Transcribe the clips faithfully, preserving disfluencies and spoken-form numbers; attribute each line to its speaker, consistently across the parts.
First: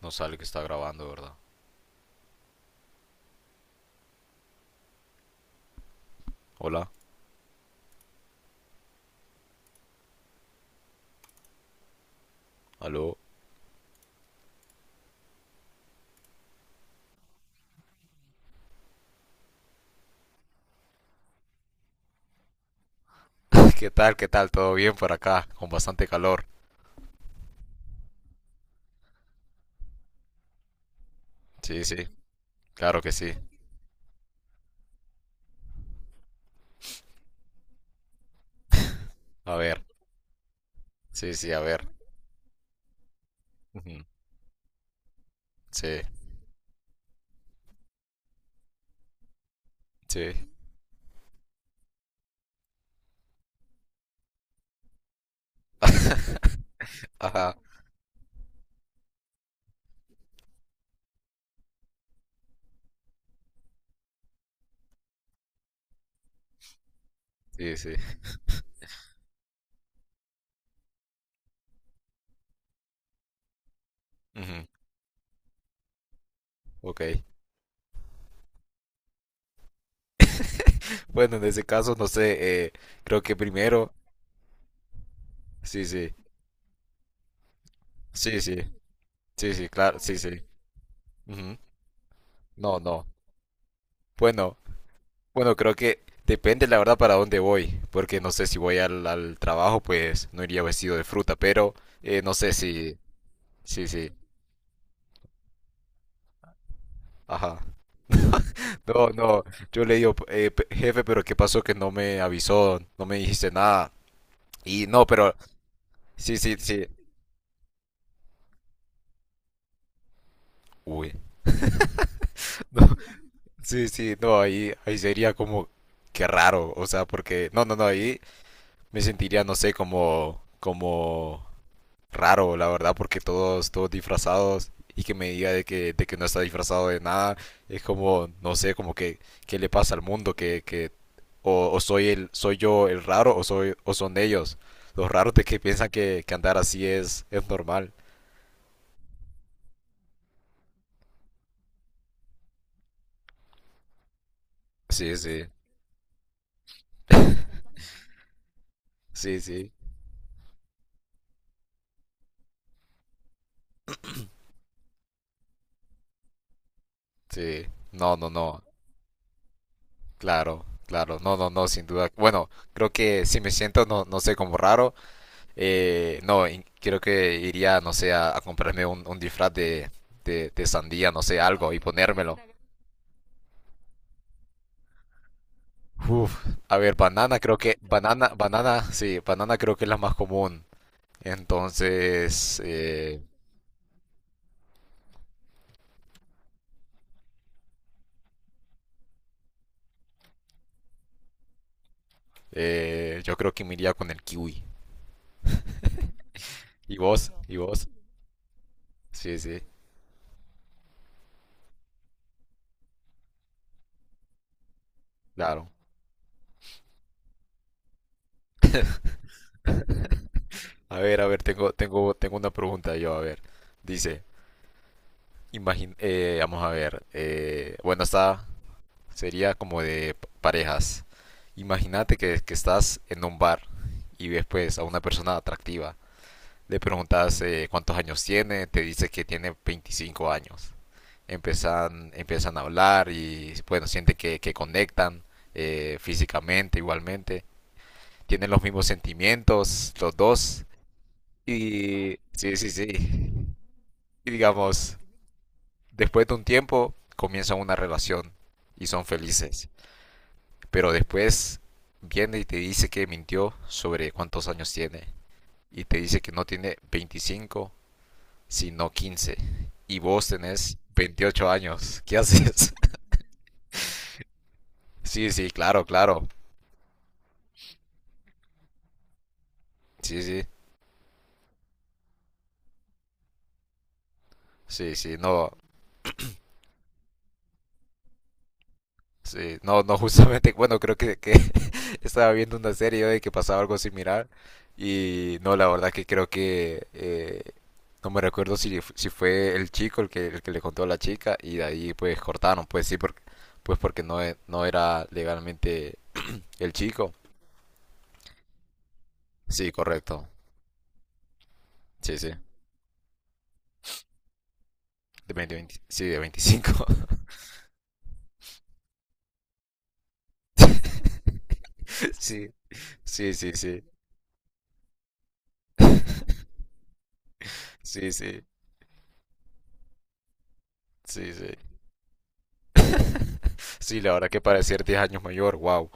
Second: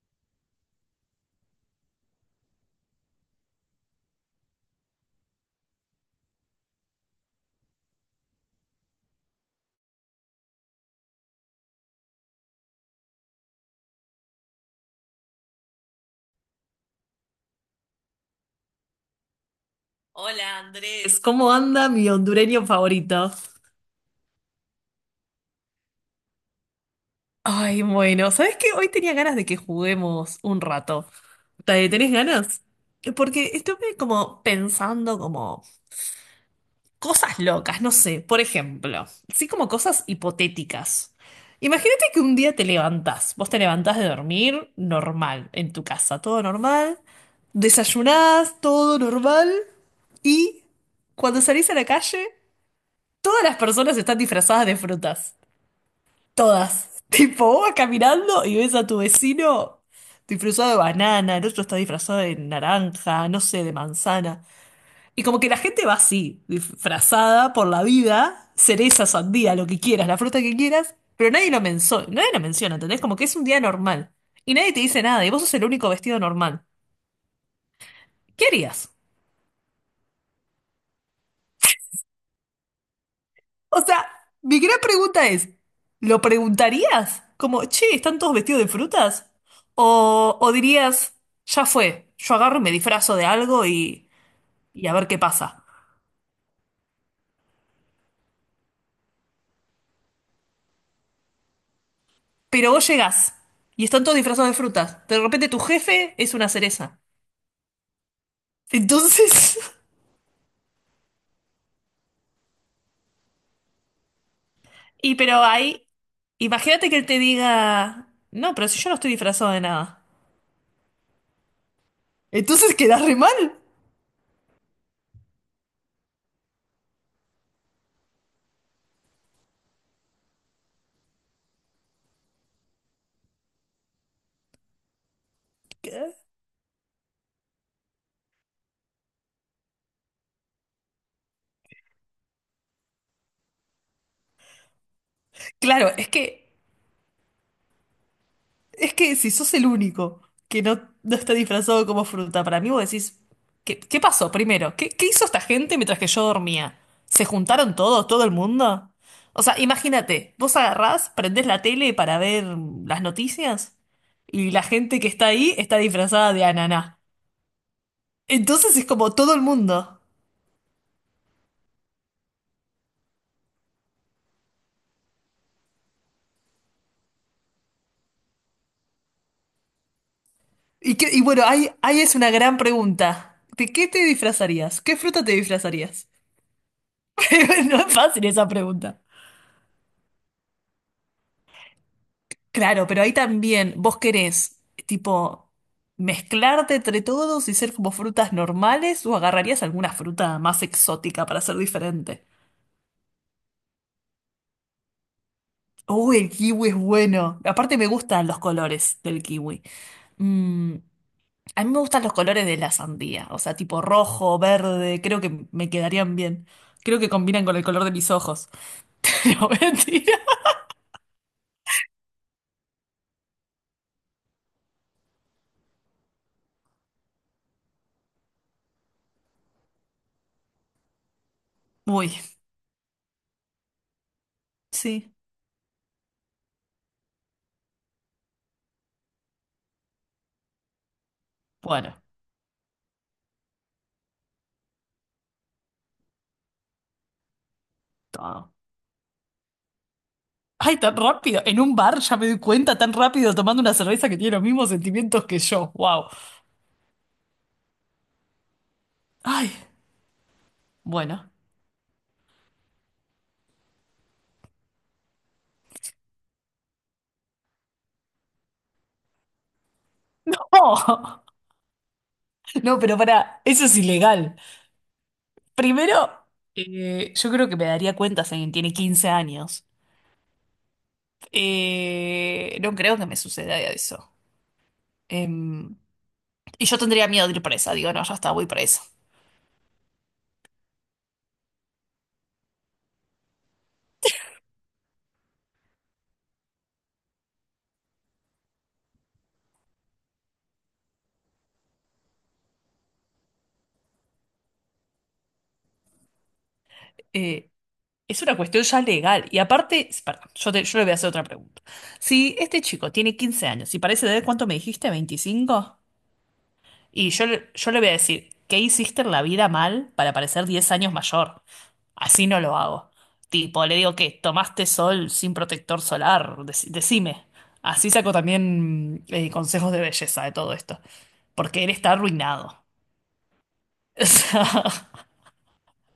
Speaker 1: No sale que está grabando, ¿verdad? Hola, aló.
Speaker 2: Hola Andrés, ¿cómo anda mi hondureño favorito?
Speaker 1: ¿Qué tal? ¿Qué tal? ¿Todo bien por acá? Con bastante calor.
Speaker 2: Ay, bueno, ¿sabes qué? Hoy tenía ganas de que juguemos un rato.
Speaker 1: Sí,
Speaker 2: ¿Te-
Speaker 1: sí,
Speaker 2: ¿Tenés ganas?
Speaker 1: claro que sí.
Speaker 2: Porque estuve como pensando como cosas locas, no sé, por ejemplo, sí
Speaker 1: A
Speaker 2: como
Speaker 1: ver,
Speaker 2: cosas hipotéticas.
Speaker 1: sí, sí, a ver.
Speaker 2: Imagínate que un día te levantás, vos te levantás
Speaker 1: Ujú,
Speaker 2: de dormir normal, en tu
Speaker 1: sí,
Speaker 2: casa, todo normal, desayunás, todo normal,
Speaker 1: sí.
Speaker 2: y cuando salís a la calle, todas las personas están disfrazadas de frutas. Todas. Tipo,
Speaker 1: Ajá,
Speaker 2: vos vas caminando y ves a tu vecino disfrazado de banana, el otro está disfrazado de naranja, no sé, de manzana. Y como que la gente va así, disfrazada por
Speaker 1: sí,
Speaker 2: la
Speaker 1: sí.
Speaker 2: vida, cereza, sandía, lo que quieras, la fruta que quieras, pero nadie lo menso- nadie lo menciona, ¿entendés? Como que es un día normal. Y
Speaker 1: Ujú,
Speaker 2: nadie te dice nada, y vos sos el único vestido normal.
Speaker 1: ok.
Speaker 2: ¿Qué harías?
Speaker 1: Bueno, en ese caso, no sé, eh, creo que
Speaker 2: O
Speaker 1: primero.
Speaker 2: sea, mi gran pregunta es,
Speaker 1: Sí, sí,
Speaker 2: ¿lo preguntarías? Como, che, ¿están todos
Speaker 1: sí, sí,
Speaker 2: vestidos de frutas?
Speaker 1: sí, sí, claro, sí,
Speaker 2: O,
Speaker 1: sí.
Speaker 2: o dirías,
Speaker 1: Ujú,
Speaker 2: ya fue, yo agarro y me
Speaker 1: no, no.
Speaker 2: disfrazo de algo y,
Speaker 1: Bueno.
Speaker 2: y a ver qué
Speaker 1: Bueno,
Speaker 2: pasa.
Speaker 1: creo que depende la verdad para dónde voy, porque no sé si voy al, al trabajo, pues no iría vestido de fruta, pero eh, no sé
Speaker 2: Pero vos
Speaker 1: si,
Speaker 2: llegás y
Speaker 1: sí,
Speaker 2: están
Speaker 1: sí,
Speaker 2: todos disfrazados de frutas. De repente tu jefe es una cereza.
Speaker 1: ajá. No, no,
Speaker 2: Entonces,
Speaker 1: yo le digo, "Eh, pe- jefe, pero ¿qué pasó que no me avisó, no me dijiste nada? Y no,
Speaker 2: y
Speaker 1: pero
Speaker 2: pero ahí,
Speaker 1: sí, sí, sí,
Speaker 2: imagínate que él te diga, no, pero si yo no estoy disfrazado de nada.
Speaker 1: uy,
Speaker 2: Entonces
Speaker 1: no,
Speaker 2: quedás re mal.
Speaker 1: sí, sí, no, ahí, ahí sería como, qué raro, o sea, porque, no, no, no, ahí me sentiría, no sé, como, como raro, la verdad, porque todos, todos disfrazados y que me diga de que, de que no está disfrazado de nada, es como, no sé, como que, ¿qué le pasa al mundo? Que, que, o, o soy el, soy yo el raro, o soy, o son ellos, los raros de que piensan
Speaker 2: Claro, es
Speaker 1: que, que
Speaker 2: que
Speaker 1: andar así es, es normal.
Speaker 2: Es que si sos el único que no, no está disfrazado como fruta, para mí vos decís, ¿qué, qué pasó primero? ¿Qué, qué
Speaker 1: Sí,
Speaker 2: hizo esta
Speaker 1: sí,
Speaker 2: gente mientras que yo dormía? ¿Se juntaron todos, todo el mundo?
Speaker 1: sí,
Speaker 2: O sea,
Speaker 1: sí,
Speaker 2: imagínate, vos agarrás, prendés la tele para ver las noticias y la gente que está ahí está disfrazada de ananá.
Speaker 1: sí. No, no, no,
Speaker 2: Entonces es como todo el mundo.
Speaker 1: claro, claro, no, no, no, sin duda. Bueno, creo que si me siento, no, no sé, como raro. Eh, no, in- creo que iría, no sé, a, a comprarme un, un disfraz de, de, de
Speaker 2: Y,
Speaker 1: sandía,
Speaker 2: qué-
Speaker 1: no
Speaker 2: y
Speaker 1: sé,
Speaker 2: bueno, ahí,
Speaker 1: algo, y
Speaker 2: ahí es una
Speaker 1: ponérmelo.
Speaker 2: gran pregunta. ¿De qué te disfrazarías? ¿Qué fruta te disfrazarías?
Speaker 1: Uf, a ver, banana creo que,
Speaker 2: No es fácil
Speaker 1: banana,
Speaker 2: esa
Speaker 1: banana,
Speaker 2: pregunta.
Speaker 1: sí, banana creo que es la más común. Entonces,
Speaker 2: Claro, pero ahí
Speaker 1: eh,
Speaker 2: también vos querés, tipo, mezclarte entre todos y ser como frutas normales o agarrarías alguna fruta más exótica para ser diferente.
Speaker 1: eh, yo creo que me iría con el kiwi.
Speaker 2: Uy, el kiwi es
Speaker 1: ¿Y vos?
Speaker 2: bueno.
Speaker 1: ¿Y
Speaker 2: Aparte me
Speaker 1: vos?
Speaker 2: gustan los colores del
Speaker 1: Sí, sí,
Speaker 2: kiwi. Mm, a mí me gustan los colores de la sandía, o sea, tipo rojo, verde, creo que me
Speaker 1: claro.
Speaker 2: quedarían bien. Creo que combinan con el color de mis ojos. No, mentira.
Speaker 1: A ver, a ver, tengo, tengo, tengo una pregunta yo, a ver. Dice, imagín eh, vamos a ver, eh, bueno, está, sería como de p- parejas.
Speaker 2: Uy,
Speaker 1: Imagínate que, que estás en un bar y ves pues a una
Speaker 2: sí.
Speaker 1: persona atractiva. Le preguntas eh, cuántos años tiene, te dice que tiene veinticinco años.
Speaker 2: Bueno,
Speaker 1: Empiezan, empiezan a hablar y bueno, sienten que, que conectan eh, físicamente igualmente. Tienen
Speaker 2: todo.
Speaker 1: los mismos sentimientos los dos.
Speaker 2: Ay, tan rápido. En un bar ya
Speaker 1: Y
Speaker 2: me doy
Speaker 1: sí, sí,
Speaker 2: cuenta tan rápido
Speaker 1: sí.
Speaker 2: tomando una cerveza que
Speaker 1: Y
Speaker 2: tiene los mismos
Speaker 1: digamos,
Speaker 2: sentimientos que yo. Wow.
Speaker 1: después de un tiempo comienzan una relación y son
Speaker 2: Ay,
Speaker 1: felices. Pero
Speaker 2: bueno.
Speaker 1: después viene y te dice que mintió sobre cuántos años tiene. Y te dice que no tiene veinticinco, sino quince. Y vos
Speaker 2: No,
Speaker 1: tenés veintiocho años. ¿Qué haces?
Speaker 2: no, pero para, eso es ilegal.
Speaker 1: Sí, sí, claro,
Speaker 2: Primero,
Speaker 1: claro.
Speaker 2: eh, yo creo que me daría cuenta si alguien tiene quince años.
Speaker 1: Sí, sí.
Speaker 2: Eh, no creo que me suceda eso.
Speaker 1: Sí, sí, no.
Speaker 2: Em, y yo tendría miedo de ir presa. Digo, no, ya está, voy presa.
Speaker 1: Sí, no, no, justamente, bueno, creo que, que estaba viendo una serie yo de que pasaba algo similar y no, la verdad que creo que eh, no me recuerdo si, f- si fue el chico el que, el que le contó a la chica y de ahí pues cortaron, pues sí, porque, pues porque no, e- no era legalmente el chico.
Speaker 2: Eh, es una cuestión ya legal. Y
Speaker 1: Sí,
Speaker 2: aparte, perdón,
Speaker 1: correcto.
Speaker 2: yo, te- yo le voy a hacer otra pregunta.
Speaker 1: Sí, sí.
Speaker 2: Si este chico tiene quince años y parece de, ¿cuánto me dijiste?
Speaker 1: De veinte,
Speaker 2: Veinticinco.
Speaker 1: veinte sí, de veinticinco.
Speaker 2: Y yo, le- yo le voy a decir, ¿qué hiciste en la vida mal para parecer diez años mayor? Así no
Speaker 1: Sí,
Speaker 2: lo hago.
Speaker 1: sí, sí,
Speaker 2: Tipo, le
Speaker 1: sí.
Speaker 2: digo que tomaste sol sin protector solar, Dec- decime. Así
Speaker 1: Sí,
Speaker 2: saco
Speaker 1: sí,
Speaker 2: también eh, consejos de belleza de todo esto,
Speaker 1: sí, sí.
Speaker 2: porque él está arruinado.
Speaker 1: sí, la verdad que parecer diez años mayor, wow.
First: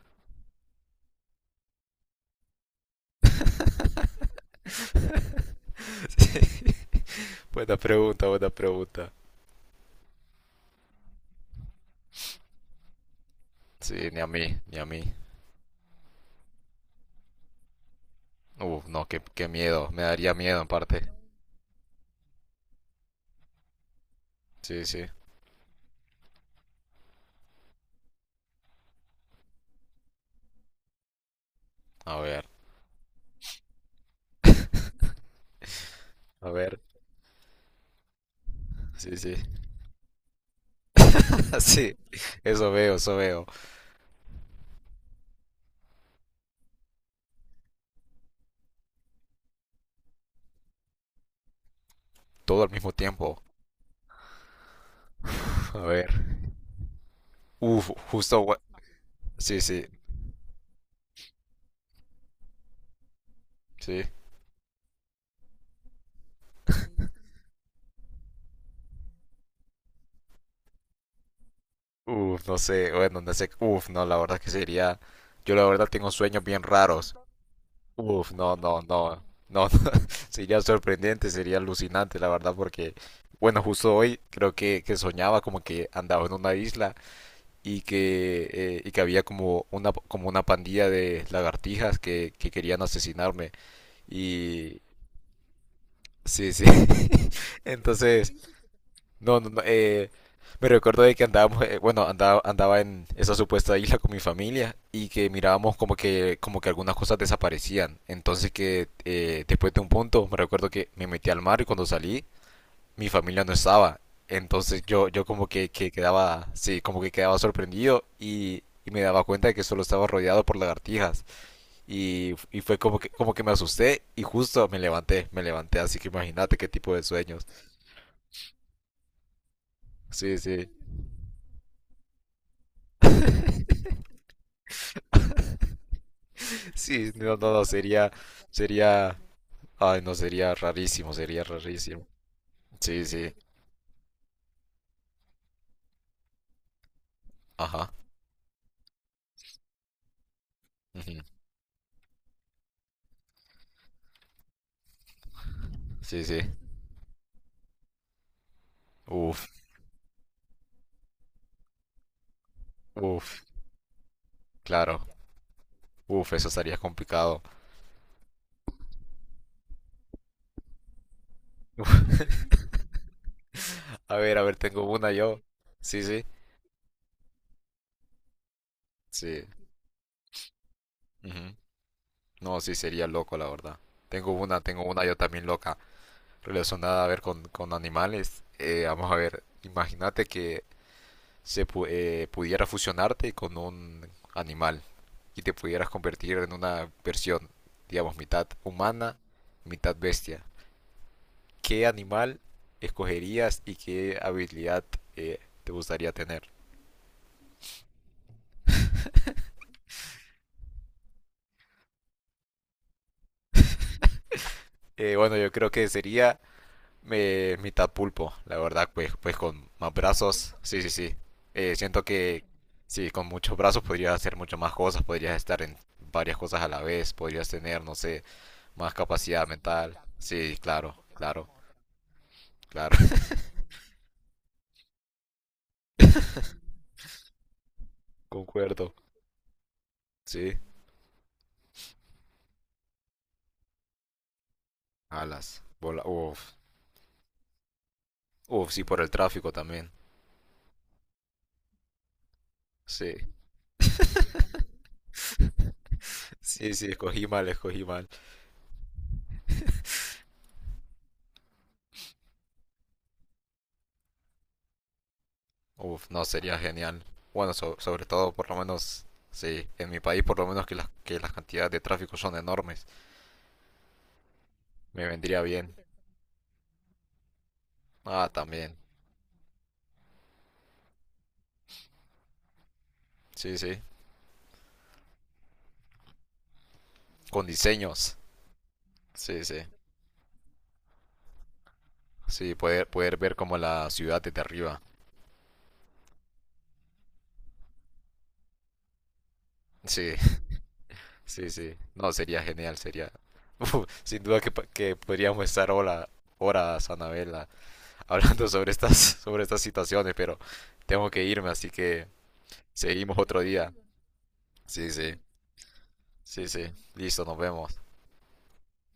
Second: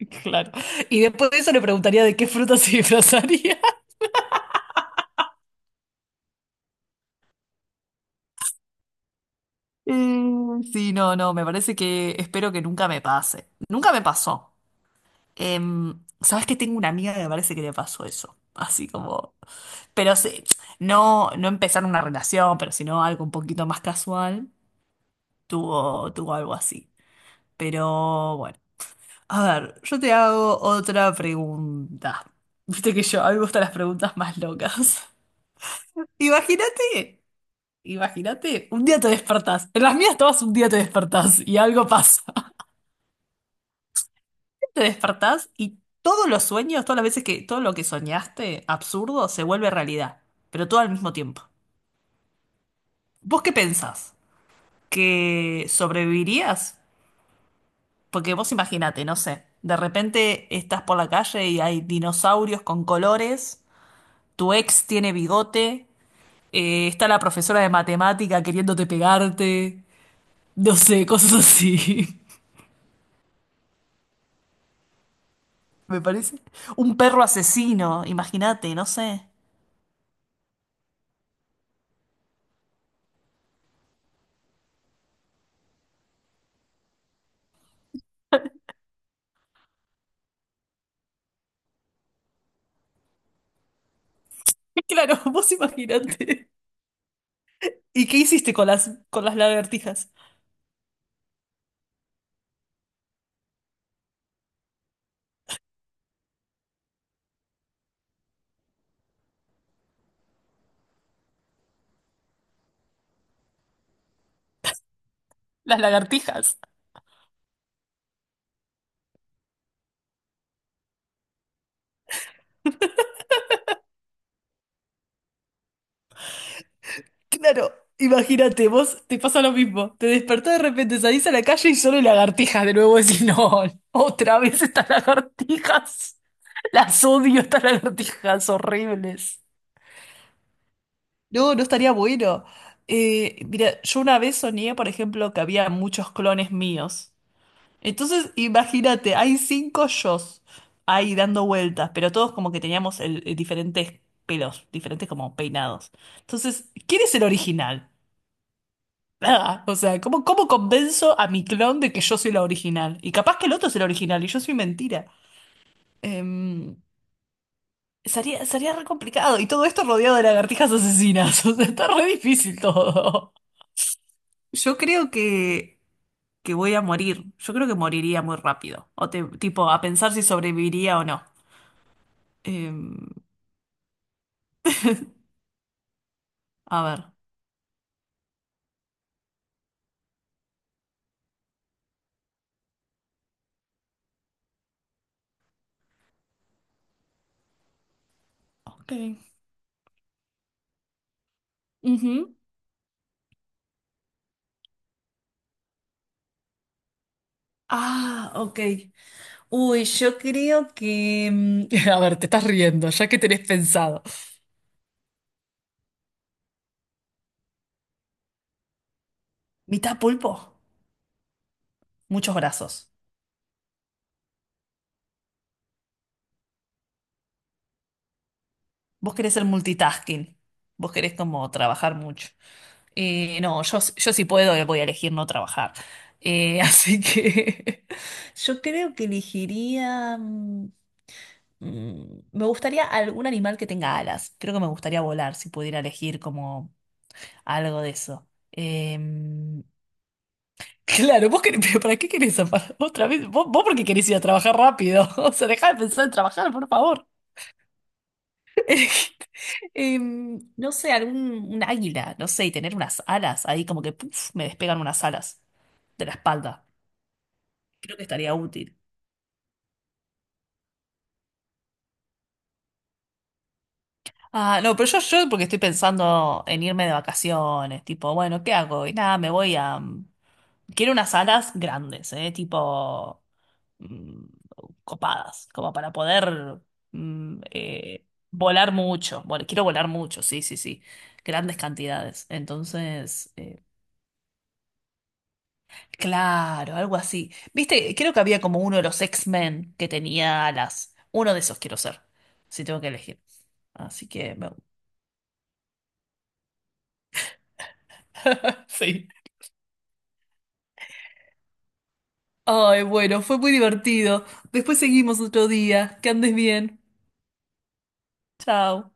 Speaker 2: O sea, claro. Y después de eso le preguntaría de qué fruta se disfrazaría.
Speaker 1: Sí. Buena pregunta, buena pregunta.
Speaker 2: Mm, sí, no, no, me parece que espero que nunca me pase. Nunca me
Speaker 1: Sí, ni a
Speaker 2: pasó.
Speaker 1: mí, ni a mí.
Speaker 2: Em, ¿sabes que tengo una amiga que me parece que le pasó eso?
Speaker 1: Uf,
Speaker 2: Así
Speaker 1: no, qué,
Speaker 2: como,
Speaker 1: qué miedo, me
Speaker 2: pero
Speaker 1: daría
Speaker 2: sí,
Speaker 1: miedo en parte.
Speaker 2: no, no empezar una relación, pero sino algo un poquito más casual,
Speaker 1: Sí, sí.
Speaker 2: tuvo, tuvo algo así. Pero bueno, a ver, yo te hago otra
Speaker 1: A
Speaker 2: pregunta.
Speaker 1: ver,
Speaker 2: Viste que yo, a mí me gustan las preguntas más locas.
Speaker 1: a ver.
Speaker 2: Imagínate, imagínate, un día te
Speaker 1: Sí, sí.
Speaker 2: despertás, en las mías todas un día te despertás y algo
Speaker 1: Sí,
Speaker 2: pasa.
Speaker 1: eso veo, eso veo.
Speaker 2: Te despertás y todos los sueños, todas las veces que todo lo que soñaste, absurdo, se vuelve realidad, pero todo al mismo tiempo.
Speaker 1: Todo al mismo tiempo.
Speaker 2: ¿Vos qué pensás? ¿Que
Speaker 1: A ver.
Speaker 2: sobrevivirías?
Speaker 1: Uf,
Speaker 2: Porque
Speaker 1: justo.
Speaker 2: vos
Speaker 1: Gua-
Speaker 2: imagínate, no sé,
Speaker 1: Sí,
Speaker 2: de
Speaker 1: sí,
Speaker 2: repente estás por la calle y hay dinosaurios con colores,
Speaker 1: sí.
Speaker 2: tu ex tiene bigote, eh, está la profesora de matemática queriéndote pegarte, no sé, cosas así.
Speaker 1: Uf, no sé, bueno, no sé. Uf, no, la verdad que sería. Yo la verdad
Speaker 2: Me
Speaker 1: tengo
Speaker 2: parece.
Speaker 1: sueños bien
Speaker 2: Un
Speaker 1: raros.
Speaker 2: perro asesino,
Speaker 1: Uf, no,
Speaker 2: imagínate,
Speaker 1: no,
Speaker 2: no sé.
Speaker 1: no, no, sería sorprendente, sería alucinante, la verdad, porque, bueno, justo hoy creo que, que soñaba como que andaba en una isla y que, eh, y que había como una, como una pandilla de lagartijas que, que querían asesinarme y...
Speaker 2: Claro, vos imagínate.
Speaker 1: Sí, sí.
Speaker 2: ¿Y qué
Speaker 1: Entonces,
Speaker 2: hiciste con las, con las
Speaker 1: no, no, no, eh,
Speaker 2: lagartijas?
Speaker 1: me recuerdo de que andábamos, eh, bueno, andaba, andaba en esa supuesta isla con mi familia y que mirábamos como que, como que algunas cosas desaparecían. Entonces que eh, después de un punto, me recuerdo que me metí al mar y cuando salí, mi familia no estaba. Entonces yo, yo como que,
Speaker 2: Las
Speaker 1: que quedaba,
Speaker 2: lagartijas.
Speaker 1: sí, como que quedaba sorprendido y, y me daba cuenta de que solo estaba rodeado por lagartijas. Y, y fue como que, como que me asusté y justo me levanté, me levanté, así que imagínate qué tipo de sueños.
Speaker 2: Claro, imagínate, vos te pasa lo mismo. Te
Speaker 1: Sí,
Speaker 2: despertás de
Speaker 1: sí.
Speaker 2: repente, salís a la calle y solo hay lagartijas. De nuevo decís, no, otra vez estas lagartijas. Las
Speaker 1: Sí, no,
Speaker 2: odio,
Speaker 1: no,
Speaker 2: estas
Speaker 1: no, sería,
Speaker 2: lagartijas
Speaker 1: sería,
Speaker 2: horribles.
Speaker 1: ay, no, sería rarísimo, sería
Speaker 2: No, no estaría
Speaker 1: rarísimo.
Speaker 2: bueno.
Speaker 1: Sí, sí,
Speaker 2: Eh, mira, yo una vez soñé, por ejemplo, que había muchos clones míos.
Speaker 1: ajá,
Speaker 2: Entonces, imagínate, hay cinco yos
Speaker 1: ujú,
Speaker 2: ahí dando vueltas, pero todos como que teníamos el, el diferentes pelos, diferentes como peinados.
Speaker 1: sí, sí,
Speaker 2: Entonces, ¿quién es el original?
Speaker 1: uf,
Speaker 2: Nada. O sea, ¿cómo, cómo convenzo a mi clon de que yo soy la original? Y capaz
Speaker 1: uf,
Speaker 2: que el otro es el original y yo soy
Speaker 1: claro,
Speaker 2: mentira.
Speaker 1: uf, eso estaría
Speaker 2: Em,
Speaker 1: complicado.
Speaker 2: sería, sería re complicado. Y todo esto rodeado de lagartijas asesinas. O sea, está re difícil todo.
Speaker 1: A ver, a ver,
Speaker 2: Yo
Speaker 1: tengo
Speaker 2: creo
Speaker 1: una yo.
Speaker 2: que,
Speaker 1: Sí, sí,
Speaker 2: que voy a morir. Yo creo que moriría muy rápido. O te-
Speaker 1: sí,
Speaker 2: tipo, a pensar si sobreviviría o no.
Speaker 1: ujú. No, sí, sería
Speaker 2: Em,
Speaker 1: loco, la verdad. Tengo una, tengo una yo también loca,
Speaker 2: a
Speaker 1: relacionada,
Speaker 2: ver.
Speaker 1: a ver, con, con animales. Eh, vamos a ver, imagínate que se pu- eh, pudiera fusionarte con un animal. Y te pudieras convertir en una versión, digamos, mitad
Speaker 2: Ok.
Speaker 1: humana, mitad bestia, ¿qué
Speaker 2: Ujú.
Speaker 1: animal escogerías y qué habilidad eh, te gustaría tener?
Speaker 2: Ah, ok. Uy, yo creo que... mm, a ver, te estás riendo, ya que tenés pensado.
Speaker 1: Eh, bueno, yo creo que sería eh, mitad pulpo, la verdad, pues, pues con más
Speaker 2: Mitad pulpo,
Speaker 1: brazos, sí, sí, sí. Eh, siento
Speaker 2: muchos
Speaker 1: que
Speaker 2: brazos.
Speaker 1: sí, con muchos brazos podrías hacer muchas más cosas, podrías estar en varias cosas a la vez, podrías tener, no sé, más
Speaker 2: Vos querés ser
Speaker 1: capacidad mental.
Speaker 2: multitasking.
Speaker 1: Sí,
Speaker 2: Vos
Speaker 1: claro,
Speaker 2: querés
Speaker 1: claro,
Speaker 2: como trabajar mucho.
Speaker 1: claro.
Speaker 2: Eh, no, yo, yo sí puedo, eh, voy a elegir no trabajar. Eh, así que yo
Speaker 1: Concuerdo,
Speaker 2: creo que elegiría...
Speaker 1: sí.
Speaker 2: mm, mm, me gustaría algún animal que tenga alas. Creo que me gustaría volar si
Speaker 1: Alas.
Speaker 2: pudiera
Speaker 1: Bola,
Speaker 2: elegir
Speaker 1: uf.
Speaker 2: como algo de eso.
Speaker 1: Uf, sí, por el tráfico
Speaker 2: Em,
Speaker 1: también.
Speaker 2: claro, vos querés- pero ¿para qué querés zafar otra
Speaker 1: Sí.
Speaker 2: vez? Vos, vos porque querés ir a trabajar rápido. O sea, dejá de pensar en trabajar, por
Speaker 1: Sí, sí,
Speaker 2: favor.
Speaker 1: escogí mal, escogí mal.
Speaker 2: Em, no sé, algún un águila, no sé, y tener unas alas ahí como que puf, me despegan unas alas de
Speaker 1: Uf,
Speaker 2: la
Speaker 1: no, sería
Speaker 2: espalda.
Speaker 1: genial. Bueno, so-
Speaker 2: Creo que
Speaker 1: sobre todo,
Speaker 2: estaría
Speaker 1: por lo
Speaker 2: útil.
Speaker 1: menos, sí, en mi país, por lo menos que las, que las cantidades de tráfico son enormes.
Speaker 2: Ah, no, pero yo,
Speaker 1: Me
Speaker 2: yo
Speaker 1: vendría
Speaker 2: porque estoy
Speaker 1: bien.
Speaker 2: pensando en irme de vacaciones, tipo,
Speaker 1: Ah,
Speaker 2: bueno, ¿qué
Speaker 1: también.
Speaker 2: hago? Y nada, me voy a, quiero unas alas grandes, ¿eh? Tipo
Speaker 1: Sí, sí.
Speaker 2: mm, copadas, como para poder mm,
Speaker 1: Con
Speaker 2: eh,
Speaker 1: diseños.
Speaker 2: volar mucho.
Speaker 1: Sí,
Speaker 2: Vol-
Speaker 1: sí.
Speaker 2: quiero volar mucho, sí, sí, sí. Grandes cantidades.
Speaker 1: Sí, poder, poder
Speaker 2: Entonces,
Speaker 1: ver como
Speaker 2: eh,
Speaker 1: la ciudad desde arriba.
Speaker 2: claro, algo así. Viste, creo que había como uno de los X-Men que
Speaker 1: Sí.
Speaker 2: tenía alas. Uno de
Speaker 1: Sí,
Speaker 2: esos
Speaker 1: sí.
Speaker 2: quiero ser,
Speaker 1: No, sería
Speaker 2: si
Speaker 1: genial,
Speaker 2: tengo que
Speaker 1: sería.
Speaker 2: elegir. Así
Speaker 1: sin
Speaker 2: que,
Speaker 1: duda que,
Speaker 2: me-
Speaker 1: pa- que podríamos estar hola, horas, Anabela, hablando sobre estas,
Speaker 2: sí.
Speaker 1: sobre estas situaciones, pero tengo que irme, así que
Speaker 2: Ay,
Speaker 1: seguimos
Speaker 2: bueno, fue
Speaker 1: otro
Speaker 2: muy
Speaker 1: día.
Speaker 2: divertido. Después
Speaker 1: Sí, sí,
Speaker 2: seguimos otro día. Que andes
Speaker 1: sí, sí.
Speaker 2: bien.
Speaker 1: Listo, nos vemos.
Speaker 2: Chao.